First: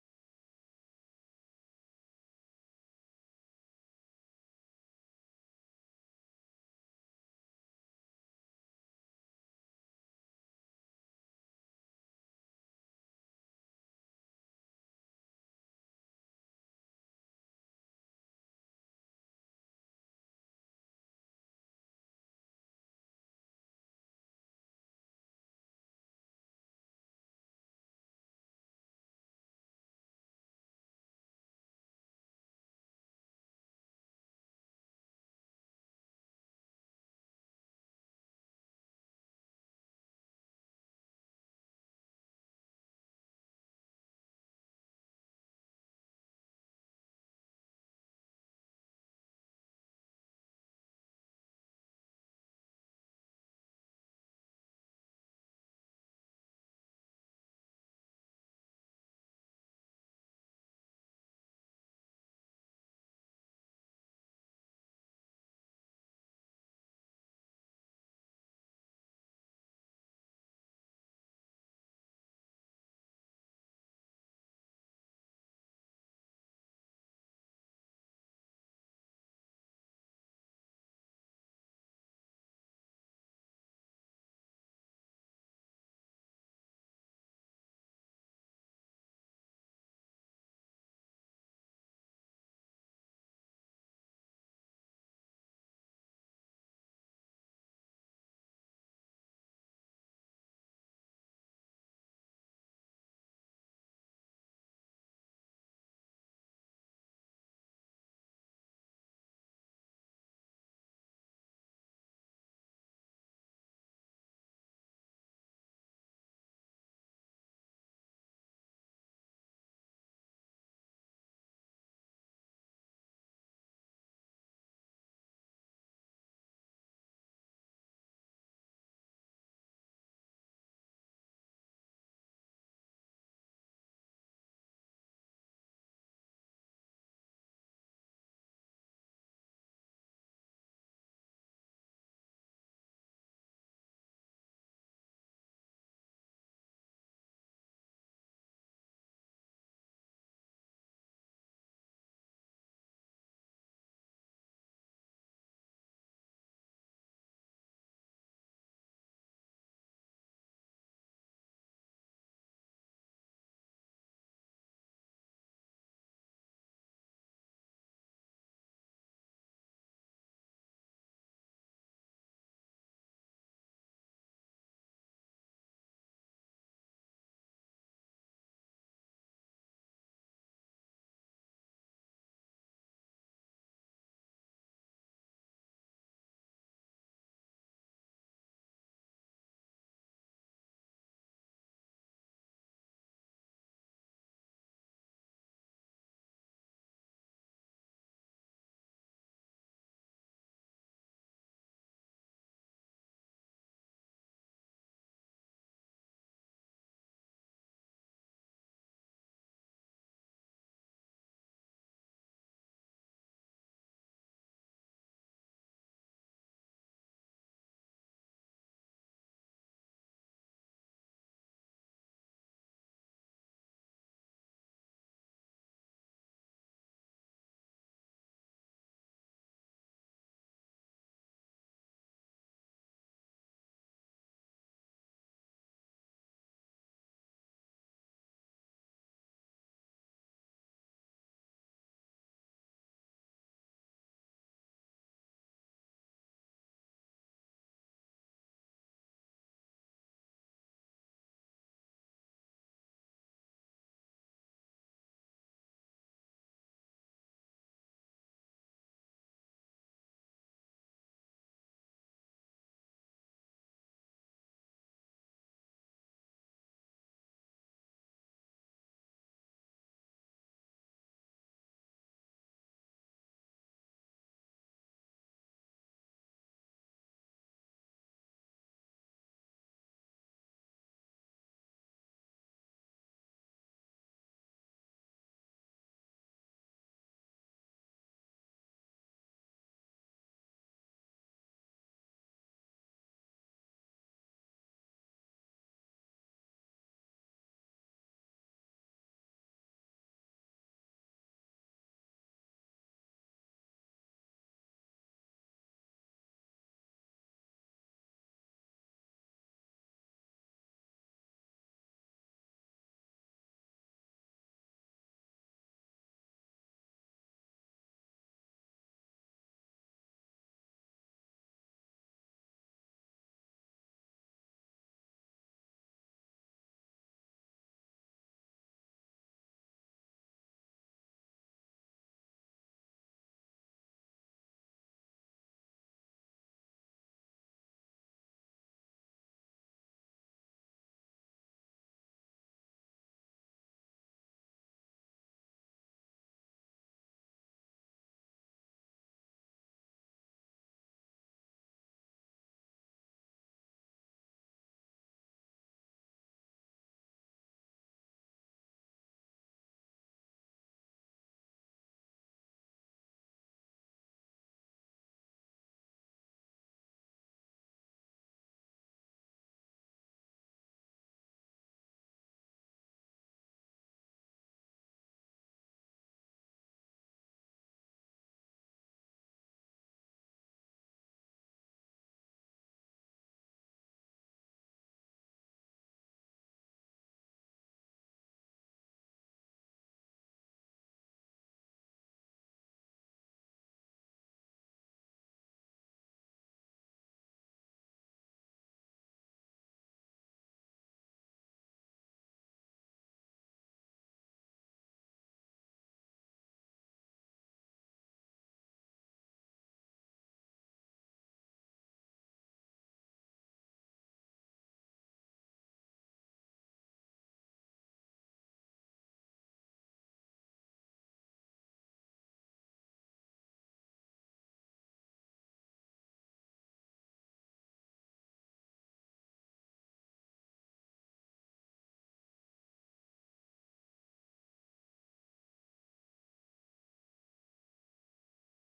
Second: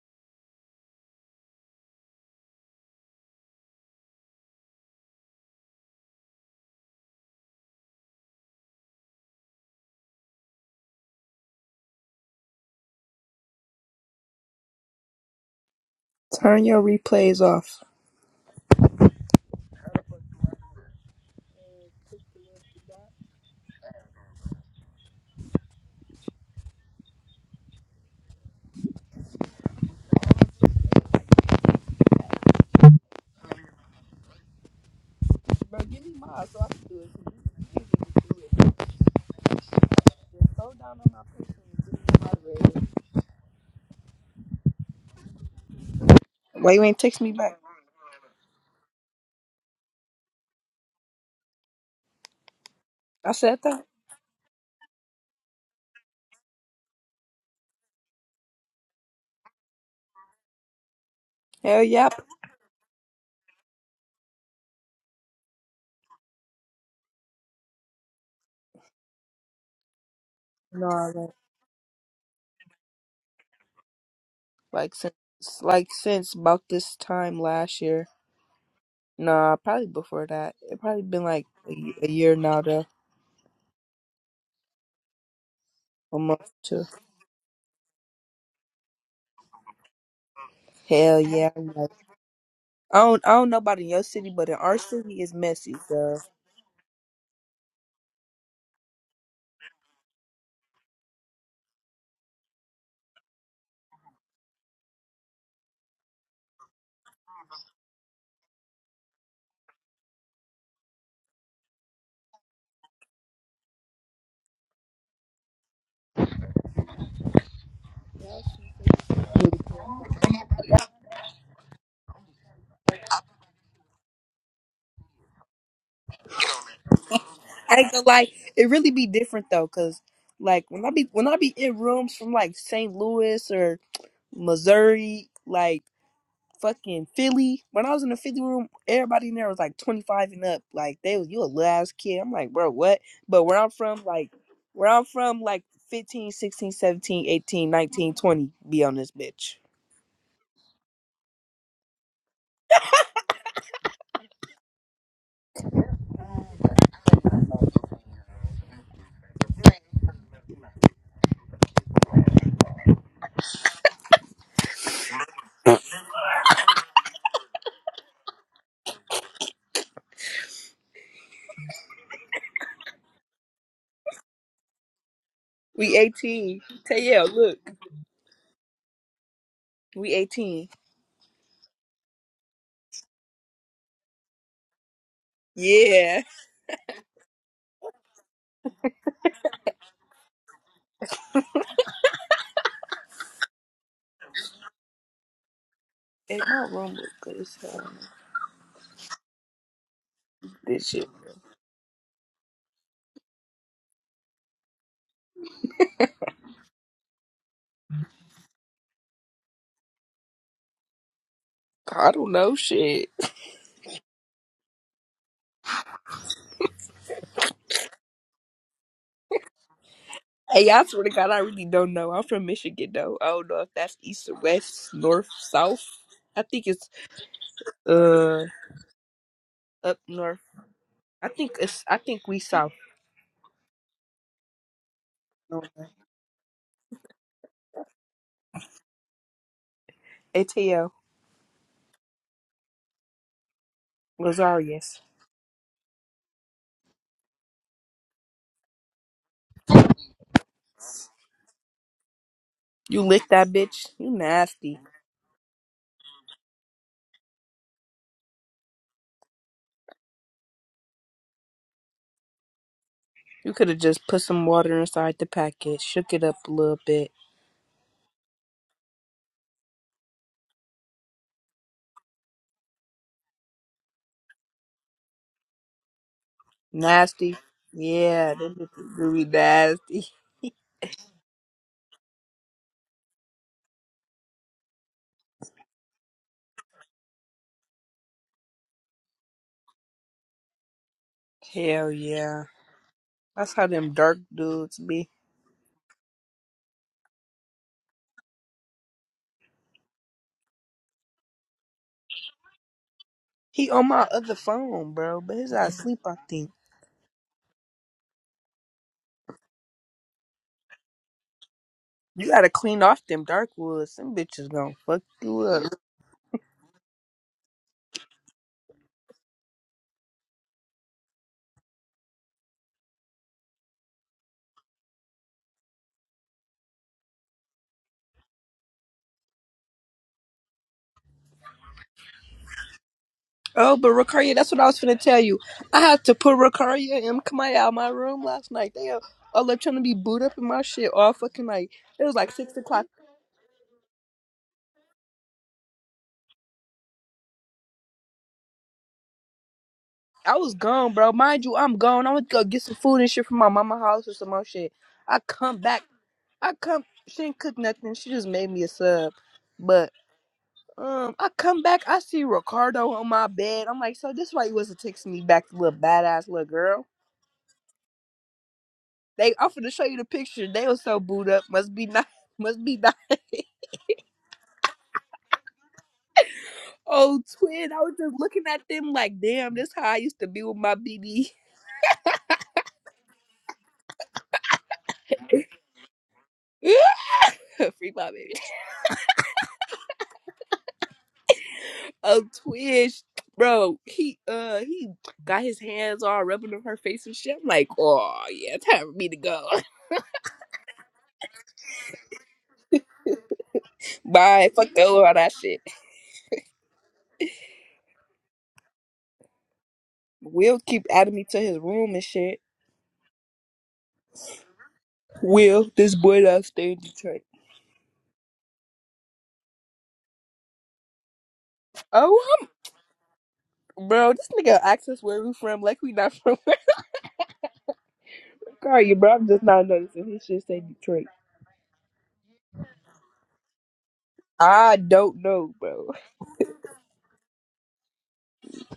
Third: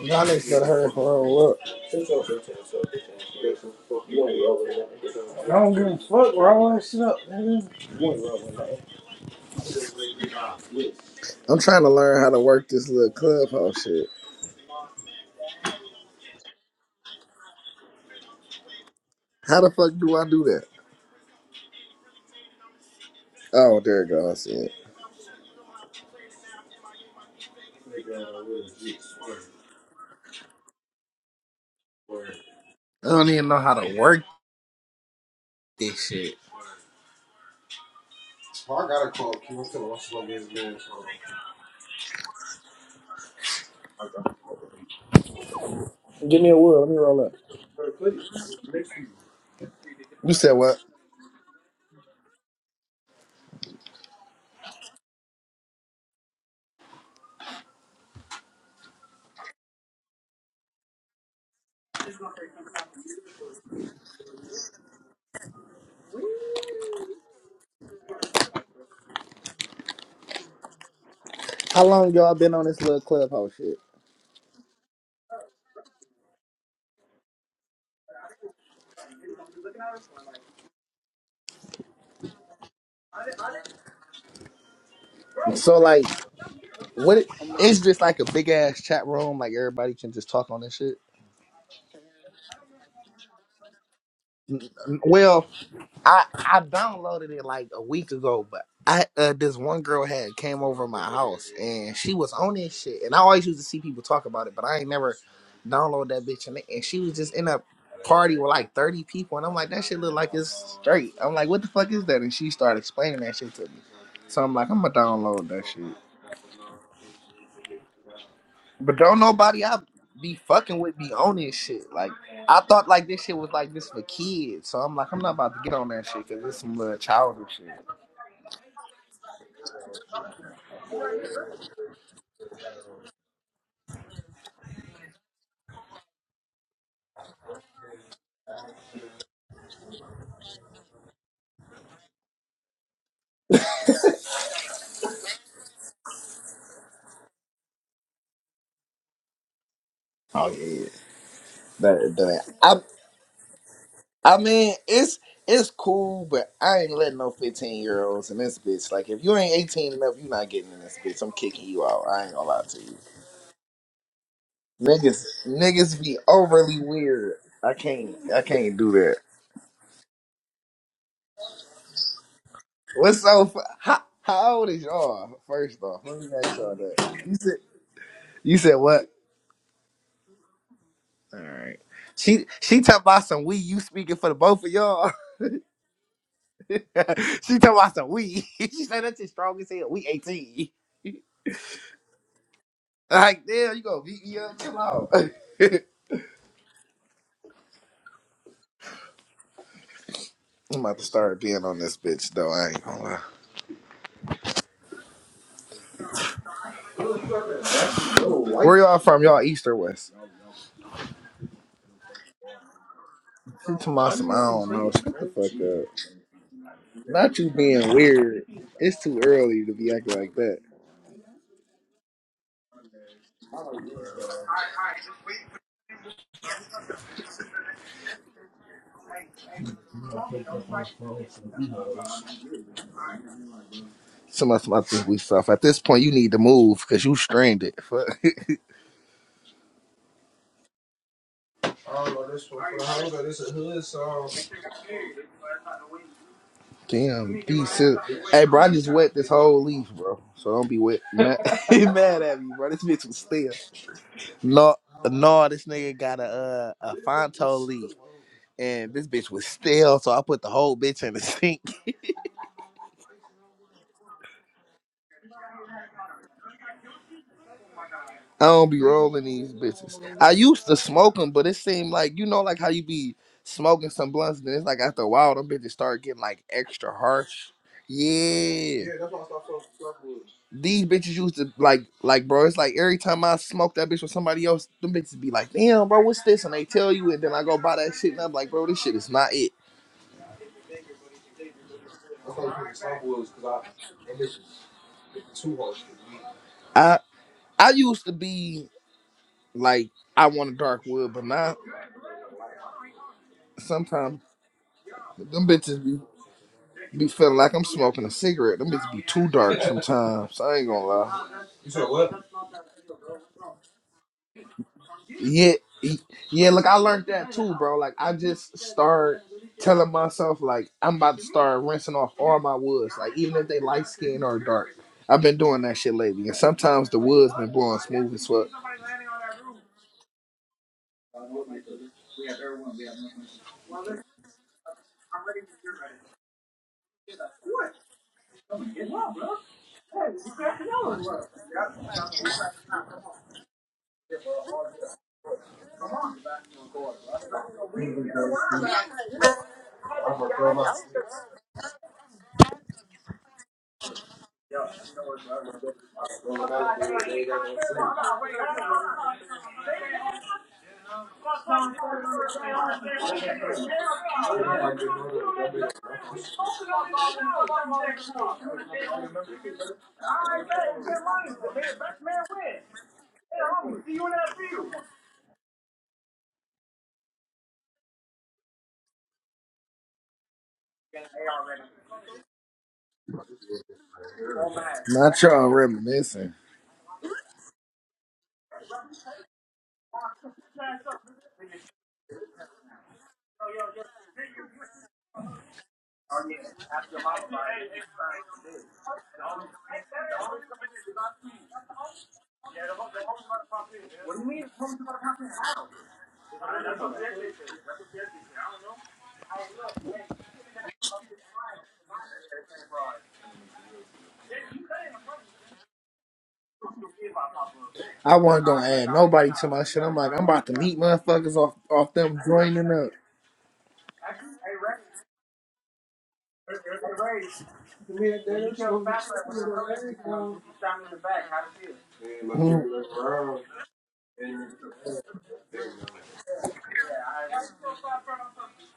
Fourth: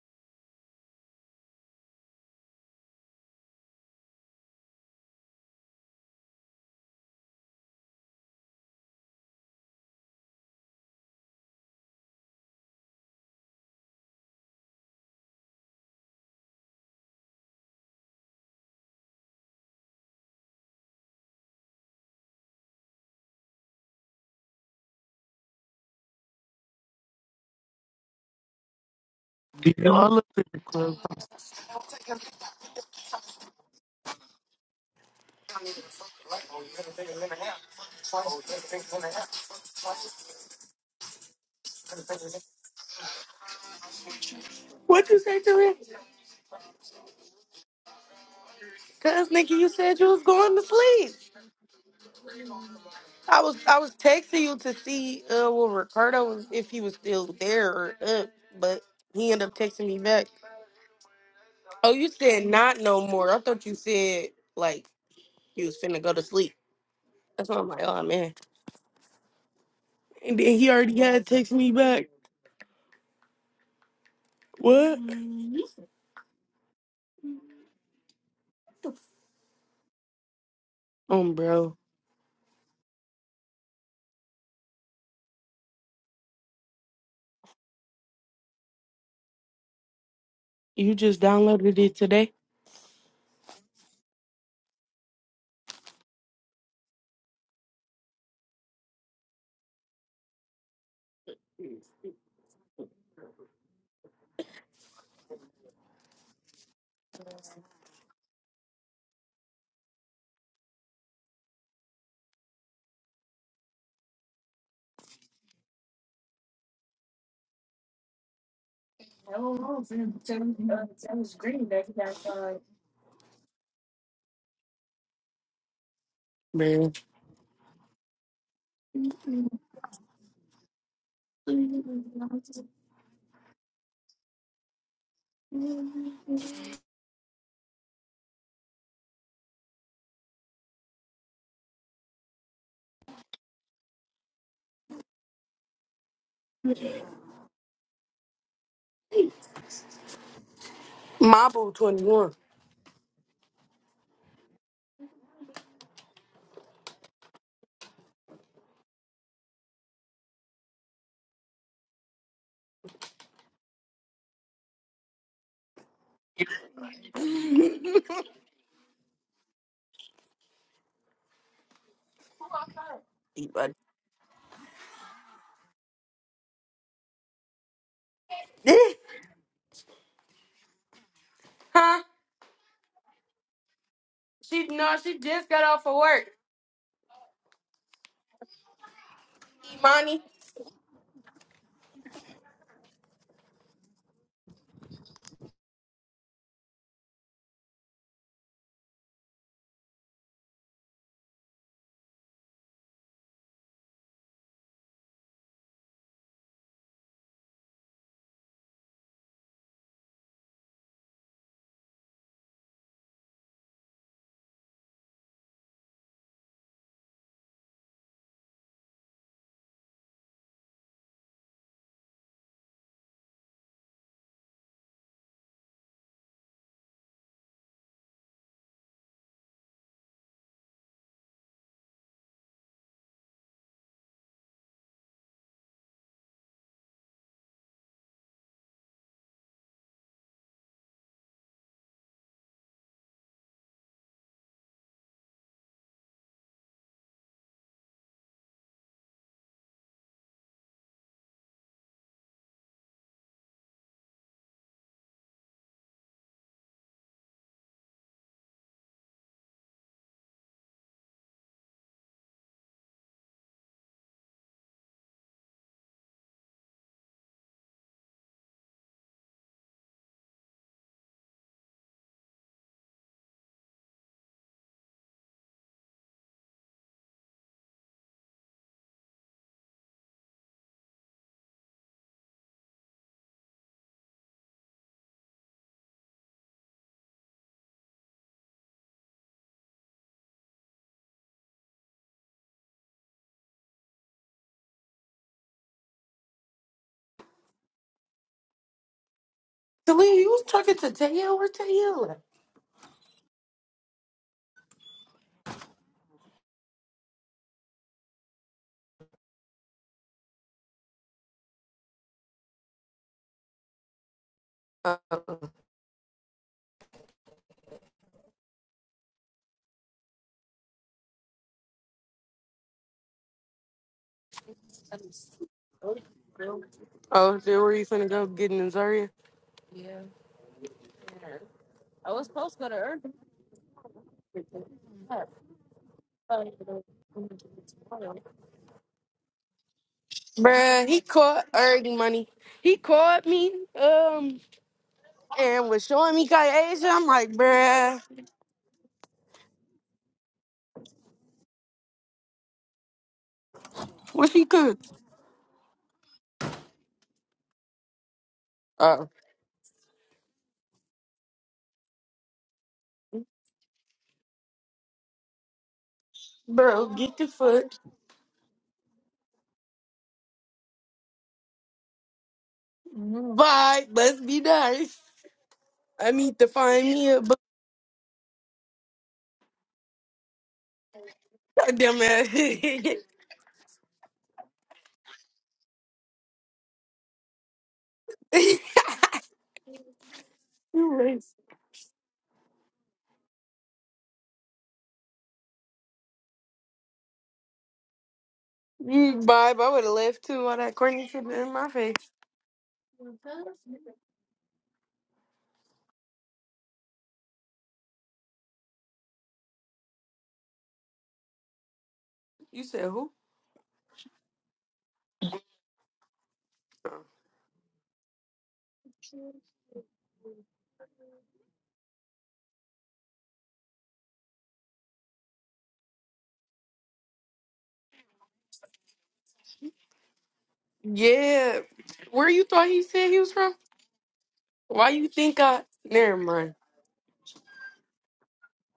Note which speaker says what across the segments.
Speaker 1: Y'all niggas gotta hurry up and roll up. don't give a fuck. Roll that shit up, nigga. I'm trying to learn how to work this little clubhouse shit.
Speaker 2: Turn your replays off.
Speaker 1: How the fuck do I do that? Oh, there it goes. I said.
Speaker 3: You know, I looked at the club.
Speaker 1: I don't even know how to work.
Speaker 3: What you say to him?
Speaker 2: Why you ain't text
Speaker 1: Hold
Speaker 2: me
Speaker 1: up.
Speaker 2: back?
Speaker 3: Cause Nikki, you said you was
Speaker 1: You said
Speaker 3: going to
Speaker 1: what?
Speaker 3: sleep.
Speaker 2: I
Speaker 3: I was
Speaker 2: said
Speaker 3: I
Speaker 2: that.
Speaker 3: was texting you to see uh well Ricardo was if he was still there or up, but he ended up texting me back.
Speaker 2: Hell
Speaker 3: Oh, you
Speaker 2: yep.
Speaker 3: said not no more. I thought you said like you was finna go to sleep. That's why I'm like, oh man. And then he
Speaker 2: No,
Speaker 3: already
Speaker 2: I
Speaker 3: had
Speaker 2: won't.
Speaker 3: text me
Speaker 1: How
Speaker 3: back.
Speaker 1: long y'all been on this little clubhouse shit?
Speaker 2: Like
Speaker 3: What?
Speaker 2: since like since about this time last year. Nah, probably before that. It probably been
Speaker 3: Um,
Speaker 2: like a,
Speaker 3: bro,
Speaker 2: y- a year now though.
Speaker 1: So like,
Speaker 2: a month or two.
Speaker 1: what? It, it's just like a big ass chat room. Like everybody can just talk on this
Speaker 3: you
Speaker 1: shit.
Speaker 2: Hell
Speaker 3: just
Speaker 2: yeah. I'm
Speaker 3: downloaded
Speaker 2: Like,
Speaker 3: it today,
Speaker 2: I don't I don't know about in your city, but in
Speaker 1: N-
Speaker 2: our
Speaker 1: n-
Speaker 2: city it's
Speaker 1: Well,
Speaker 2: messy, so
Speaker 1: I I downloaded it like a week ago, but I uh, this one girl had came over my house and she was on this shit, and I always used to see people talk about it, but I ain't never download that bitch, and, and she was just in a party with like thirty people, and I'm like that shit look like it's straight. I'm like, what the fuck is that? And she started explaining that shit to me, so I'm like, I'm gonna download that shit, but don't nobody I be fucking with be on this shit. Like I thought like this shit was like this for kids, so I'm like, I'm not about to get on that shit because it's some
Speaker 3: bro.
Speaker 1: little childish shit.
Speaker 2: I ain't gonna lie. it really be different though, cause like when I be when I be in rooms from like St. Louis or Missouri, like fucking Philly. When I was in the Philly room, everybody in there was like 25 and up. Like they was you a little ass kid. I'm like, bro, what? But where I'm from, like where I'm from, like 15, 16, 17, 18, 19, 20, be on this bitch.
Speaker 1: Oh yeah,
Speaker 3: Mabo twenty
Speaker 1: better but
Speaker 3: one.
Speaker 1: that. I I mean it's it's cool, but I ain't letting no fifteen year olds in this bitch. Like if you ain't eighteen enough, you not getting in this bitch. I'm kicking you out. I ain't gonna lie to you. Niggas niggas be overly weird. I can't I can't do that. What's so fu- how, how old is y'all? First
Speaker 2: We
Speaker 1: off, let me ask
Speaker 2: 18.
Speaker 1: y'all
Speaker 2: Tell yeah,
Speaker 1: that. You said
Speaker 2: look.
Speaker 1: you said what?
Speaker 2: We 18.
Speaker 1: All right.
Speaker 3: huh?
Speaker 1: She she talking about some we. You speaking for the both
Speaker 3: She
Speaker 1: of
Speaker 3: no,
Speaker 1: y'all.
Speaker 3: she just got off of
Speaker 2: Yeah.
Speaker 3: work.
Speaker 1: she talking about some we. she said that's as strong as hell. We
Speaker 3: Imani,
Speaker 1: eighteen. Like, there you go, to beat me up? Chill out. I'm
Speaker 2: And my room was good as hell. This
Speaker 1: about to
Speaker 2: shit.
Speaker 1: start being on this bitch though. I ain't gonna lie. Where y'all from? Y'all east or west?
Speaker 2: I don't know shit.
Speaker 1: From Tomasum, I don't know. Shut the fuck up. Not you being weird. It's too early to be acting like that.
Speaker 2: Hey, I swear to God, I really don't know. I'm from Michigan though. I don't know if that's east or west, north, south. I think it's uh up north. I think it's. I think we South.
Speaker 1: Tomasum, I think we soft. At this point, you need to move because you strained it. Fuck.
Speaker 2: ATL Lazarius.
Speaker 1: Damn, decent. Hey, bro, I just wet this whole leaf, bro. So don't be wet. Mad, mad at me, bro. This
Speaker 2: You
Speaker 1: bitch was
Speaker 2: licked that
Speaker 1: still.
Speaker 2: bitch. You
Speaker 1: No,
Speaker 2: nasty.
Speaker 1: no, this nigga got a uh, a Fonto leaf. and this bitch was stale, so I put the whole bitch in the sink.
Speaker 2: You could have just put some water inside the packet, shook it up a little bit.
Speaker 1: I don't be rolling these bitches. I used to smoke them, but it seemed like you know, like how you be smoking some blunts, and it's like after a while, them bitches start getting like extra
Speaker 2: Nasty.
Speaker 1: harsh.
Speaker 2: Yeah, them
Speaker 1: Yeah,
Speaker 2: bitches do be nasty.
Speaker 1: these bitches used to like, like, bro. It's like every time I smoke that bitch with somebody else, them bitches be like, "Damn, bro, what's this?" And they tell you, and then I go buy that shit, and I'm like, "Bro, this shit is not it."
Speaker 2: Hell yeah. That's how them dark dudes be.
Speaker 1: I I used to be like,
Speaker 3: Talia,
Speaker 1: I
Speaker 3: you was
Speaker 1: want a
Speaker 3: talking
Speaker 1: dark
Speaker 3: to
Speaker 1: wood, but
Speaker 3: Taylor or
Speaker 1: now
Speaker 3: Taylor?
Speaker 2: He on my
Speaker 1: sometimes
Speaker 2: other phone, bro, but
Speaker 1: them
Speaker 2: his ass
Speaker 1: bitches be
Speaker 2: sleep. I think
Speaker 1: Be feeling like I'm smoking a cigarette. Them bitches be too dark sometimes. I ain't gonna lie.
Speaker 2: you gotta clean off them dark woods. Them bitches gonna
Speaker 3: Uh,
Speaker 2: fuck you
Speaker 1: Yeah,
Speaker 2: up.
Speaker 1: e- yeah. Look, I learned that too, bro. Like I just start telling myself like I'm about to start rinsing off all my woods, like even if they light skin or dark. I've been doing that shit lately, and sometimes the woods
Speaker 3: oh, is
Speaker 1: been
Speaker 3: that where
Speaker 1: blowing
Speaker 3: you finna
Speaker 1: smooth
Speaker 3: go
Speaker 1: as fuck.
Speaker 3: get in Zaria?
Speaker 2: Oh, but Ricaria, that's what I was finna tell you. I had to put Ricaria and Kamaya out of my room last night. They all all up trying to be booed up in my
Speaker 3: Bruh,
Speaker 2: shit
Speaker 3: he
Speaker 2: all fucking
Speaker 3: caught
Speaker 2: like
Speaker 3: earning
Speaker 2: it was
Speaker 3: money.
Speaker 2: like six
Speaker 3: He
Speaker 2: o'clock.
Speaker 3: called me, um, and was showing me Kai Asia. I'm like, bruh,
Speaker 2: I was gone, bro. Mind you, I'm gone. I went to go get some food and shit from my mama house or some
Speaker 3: what she
Speaker 2: more shit.
Speaker 3: cook?
Speaker 2: I come back. I come she didn't cook nothing. She just made me a
Speaker 3: Oh,
Speaker 2: sub. But um I come back, I see Ricardo on my bed. I'm like, so this why you wasn't texting me back, little badass little girl.
Speaker 3: bro, get the fuck.
Speaker 2: They I'm finna show you the picture. They was so booed up. Must be nice. Must be nice.
Speaker 3: Bye. Let's be nice. I need to find me a
Speaker 2: Oh,
Speaker 3: bu-
Speaker 2: twin, I was just looking at them like, damn, this how I used to be with my BB.
Speaker 3: goddamn ass.
Speaker 1: Not y'all reminiscing.
Speaker 2: Free my baby.
Speaker 3: You lazy.
Speaker 2: Oh, twin, sh- bro, he uh he got his hands all rubbing on her face and shit. I'm like, oh yeah, time for me to
Speaker 3: You
Speaker 2: go.
Speaker 3: Bye. I would have left too. All that corny shit in my face.
Speaker 2: Bye, fuck the all that shit. Will keep adding me to his room and shit.
Speaker 3: You said who?
Speaker 2: Will, this boy that stay in Detroit.
Speaker 1: I wasn't gonna add nobody to my shit. I'm like, I'm about to meet motherfuckers off off them
Speaker 2: Oh, i
Speaker 1: joining up.
Speaker 2: bro, this nigga asked us where we from, like we not from. Sorry, bro, I'm just not noticing. His shit say Detroit.
Speaker 3: Yeah. Where you thought he said he was from?
Speaker 2: I
Speaker 3: Why you
Speaker 2: don't
Speaker 3: think
Speaker 2: know,
Speaker 3: I?
Speaker 2: bro.
Speaker 3: Never mind,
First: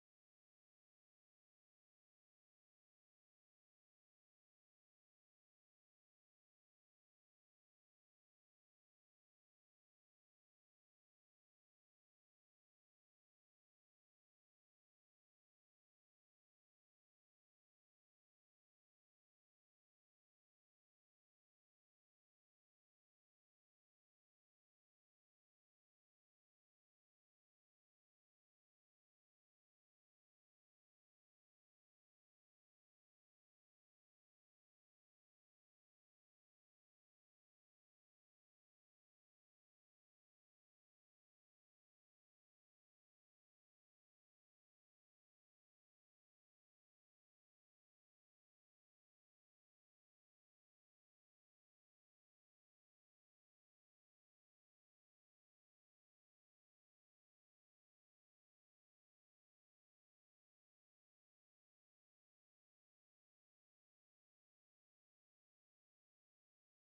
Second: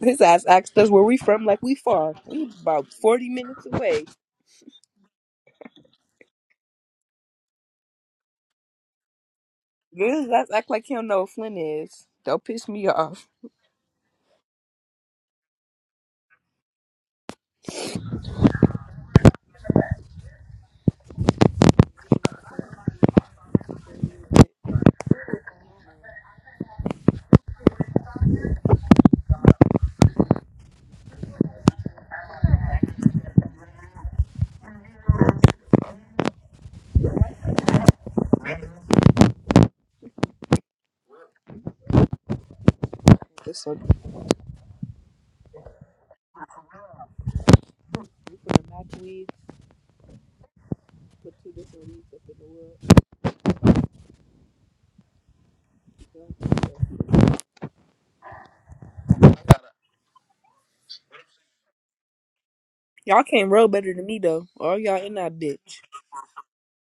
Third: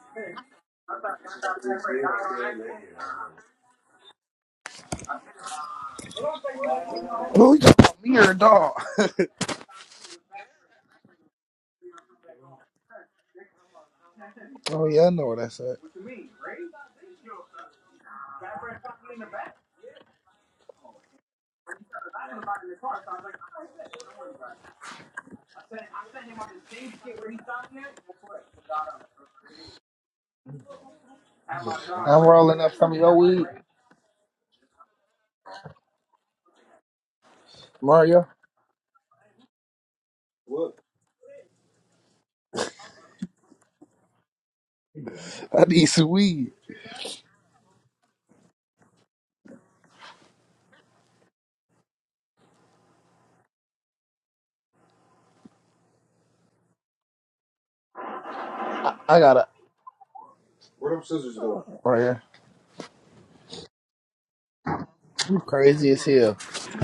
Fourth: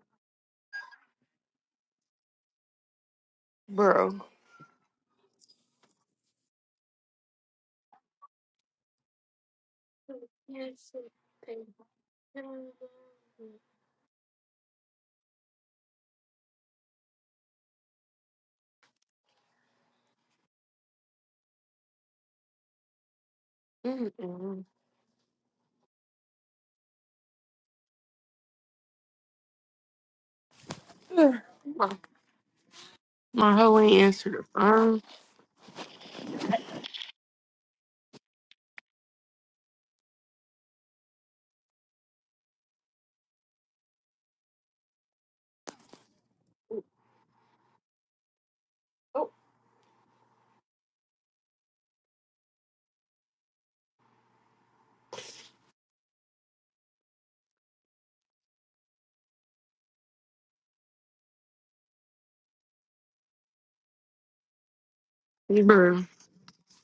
Speaker 2: His ass asked us where we from, like we far. We about forty minutes away.
Speaker 3: bro.
Speaker 1: Who you talking about, me or a dog?
Speaker 2: His ass act like he don't know where Flynn is. Don't piss me off.
Speaker 1: oh yeah, I know what that's at.
Speaker 3: Mm-mm. Ugh, My,
Speaker 1: I'm rolling up some of your weed.
Speaker 3: my hoe ain't answered the phone.
Speaker 1: Mario,
Speaker 2: This one.
Speaker 1: I need some weed.
Speaker 2: We from the match weed
Speaker 3: Oh.
Speaker 2: with two different weeds up in the world. so.
Speaker 1: I, I gotta. Mario,
Speaker 2: Y'all can't roll better than me though. All y'all in that
Speaker 1: you
Speaker 2: bitch.
Speaker 1: crazy as
Speaker 3: Bro,
Speaker 1: hell.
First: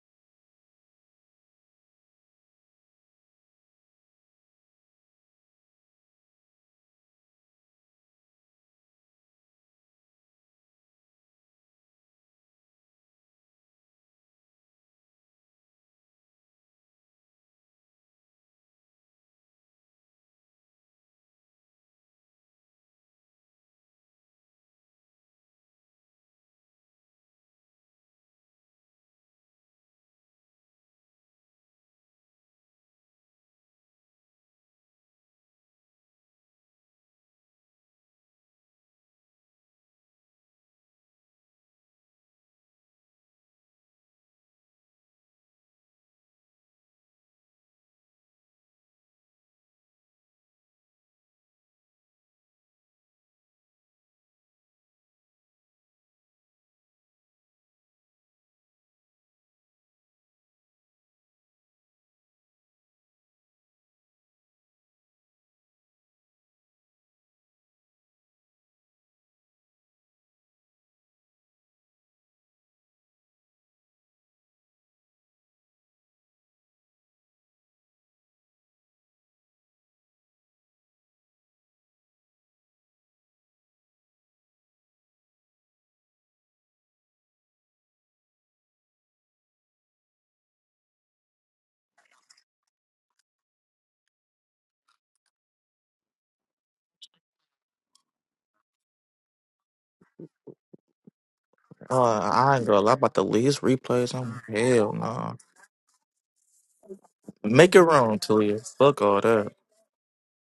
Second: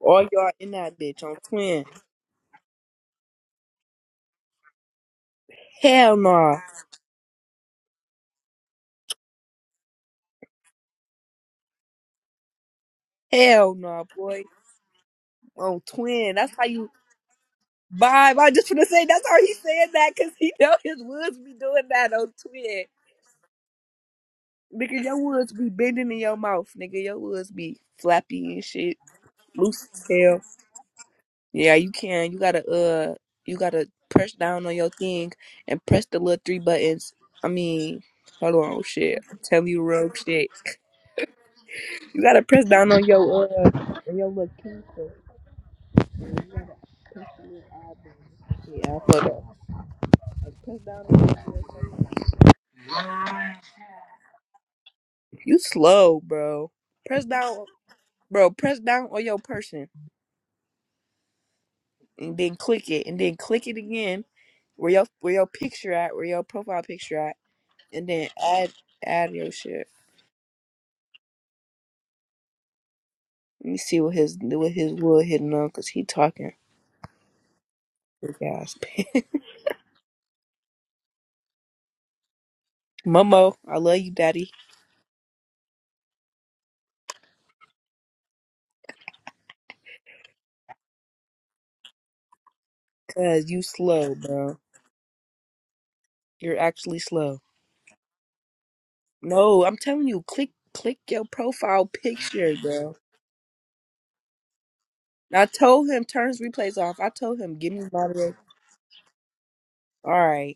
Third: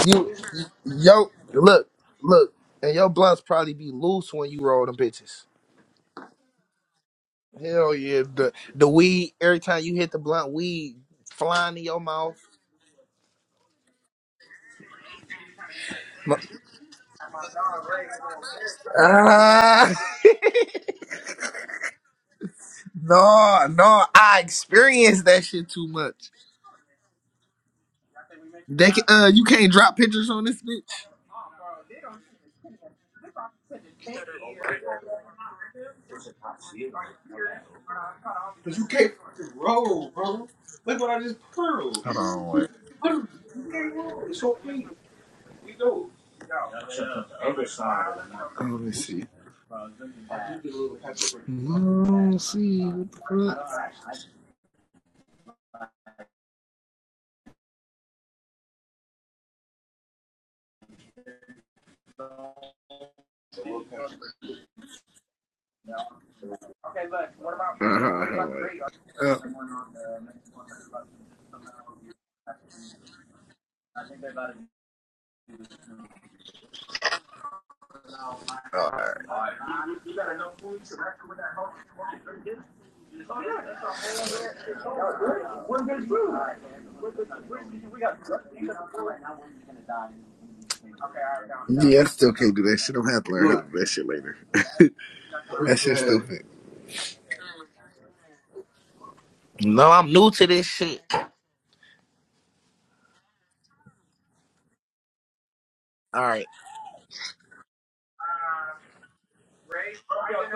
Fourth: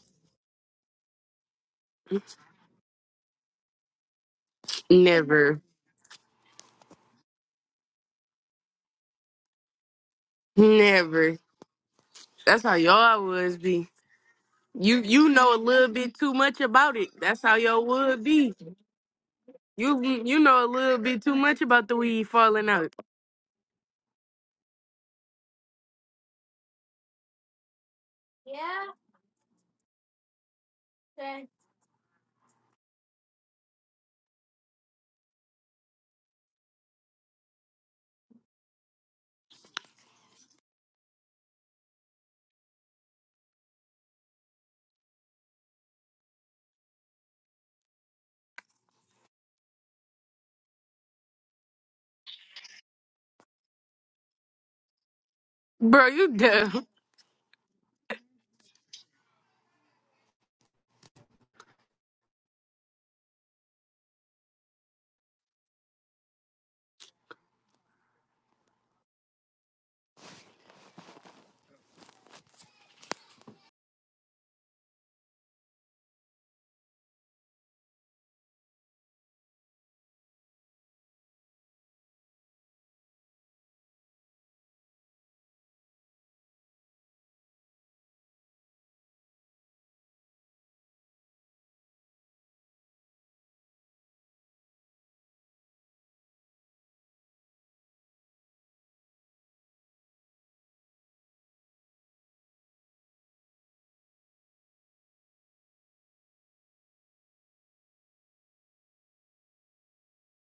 Speaker 2: All
Speaker 1: You,
Speaker 2: y'all in that bitch
Speaker 1: yo,
Speaker 2: on twin.
Speaker 1: look, look, and your blunts probably be loose when you roll them bitches.
Speaker 3: never,
Speaker 2: Hell nah.
Speaker 1: Hell yeah, the the weed. Every time you hit the blunt, weed
Speaker 3: never.
Speaker 1: flying in your mouth.
Speaker 3: That's how y'all would
Speaker 2: Hell
Speaker 3: be.
Speaker 2: nah, boy.
Speaker 3: You you know a
Speaker 2: On
Speaker 3: little bit too
Speaker 2: twin.
Speaker 1: My-
Speaker 2: That's
Speaker 3: much
Speaker 2: how you
Speaker 3: about it. That's how y'all would
Speaker 2: vibe. I
Speaker 3: be.
Speaker 2: just wanna say that's how he saying
Speaker 1: Ah,
Speaker 3: You
Speaker 2: that because
Speaker 3: you
Speaker 2: he
Speaker 3: know a
Speaker 2: know
Speaker 3: little
Speaker 2: his
Speaker 3: bit too
Speaker 2: woods be
Speaker 3: much about
Speaker 2: doing
Speaker 3: the
Speaker 2: that
Speaker 3: weed
Speaker 2: on
Speaker 3: falling
Speaker 2: twin.
Speaker 3: out,
Speaker 1: no, no, I
Speaker 2: Nigga, your
Speaker 1: experienced that
Speaker 2: woods be
Speaker 1: shit too
Speaker 2: bending in
Speaker 1: much.
Speaker 2: your mouth. Nigga, your woods be flappy and
Speaker 1: They
Speaker 2: shit.
Speaker 1: can, uh, you can't
Speaker 2: Loose
Speaker 1: drop
Speaker 2: as
Speaker 1: pictures
Speaker 2: hell.
Speaker 1: on this bitch.
Speaker 2: Yeah, you can. You gotta uh you gotta press down on your thing and press the little three buttons. I mean, hold on, shit. I'm telling you real shit. You gotta press down on your uh on your little key. Yeah, hold on. Press down on your
Speaker 1: Mm,
Speaker 2: You
Speaker 3: bro.
Speaker 2: slow,
Speaker 3: You
Speaker 2: bro.
Speaker 3: dumb.
Speaker 2: Press down bro, press down on your person. and then click it and then click it again where your where your picture at where your profile picture at and then add add your shit let me see what his what his wood hitting on because he talking Big ass
Speaker 1: uh,
Speaker 2: momo i love you daddy
Speaker 1: Yeah, I still can't do that shit. I'm gonna have to learn
Speaker 2: because you
Speaker 1: how to do that shit
Speaker 2: slow
Speaker 1: later.
Speaker 2: bro you're actually slow no i'm
Speaker 1: No,
Speaker 2: telling
Speaker 1: I'm
Speaker 2: you
Speaker 1: new to
Speaker 2: click
Speaker 1: this
Speaker 2: click
Speaker 1: shit.
Speaker 2: your profile
Speaker 4: Uh,
Speaker 2: picture
Speaker 4: I ain't gonna lie
Speaker 2: bro
Speaker 4: about the least replays. I'm hell no.
Speaker 2: i told him
Speaker 1: All
Speaker 2: turn his
Speaker 1: right.
Speaker 2: replays off i told him give
Speaker 4: Make it
Speaker 2: me
Speaker 4: wrong,
Speaker 2: moderator
Speaker 4: Talia. Fuck all that.
Speaker 2: all right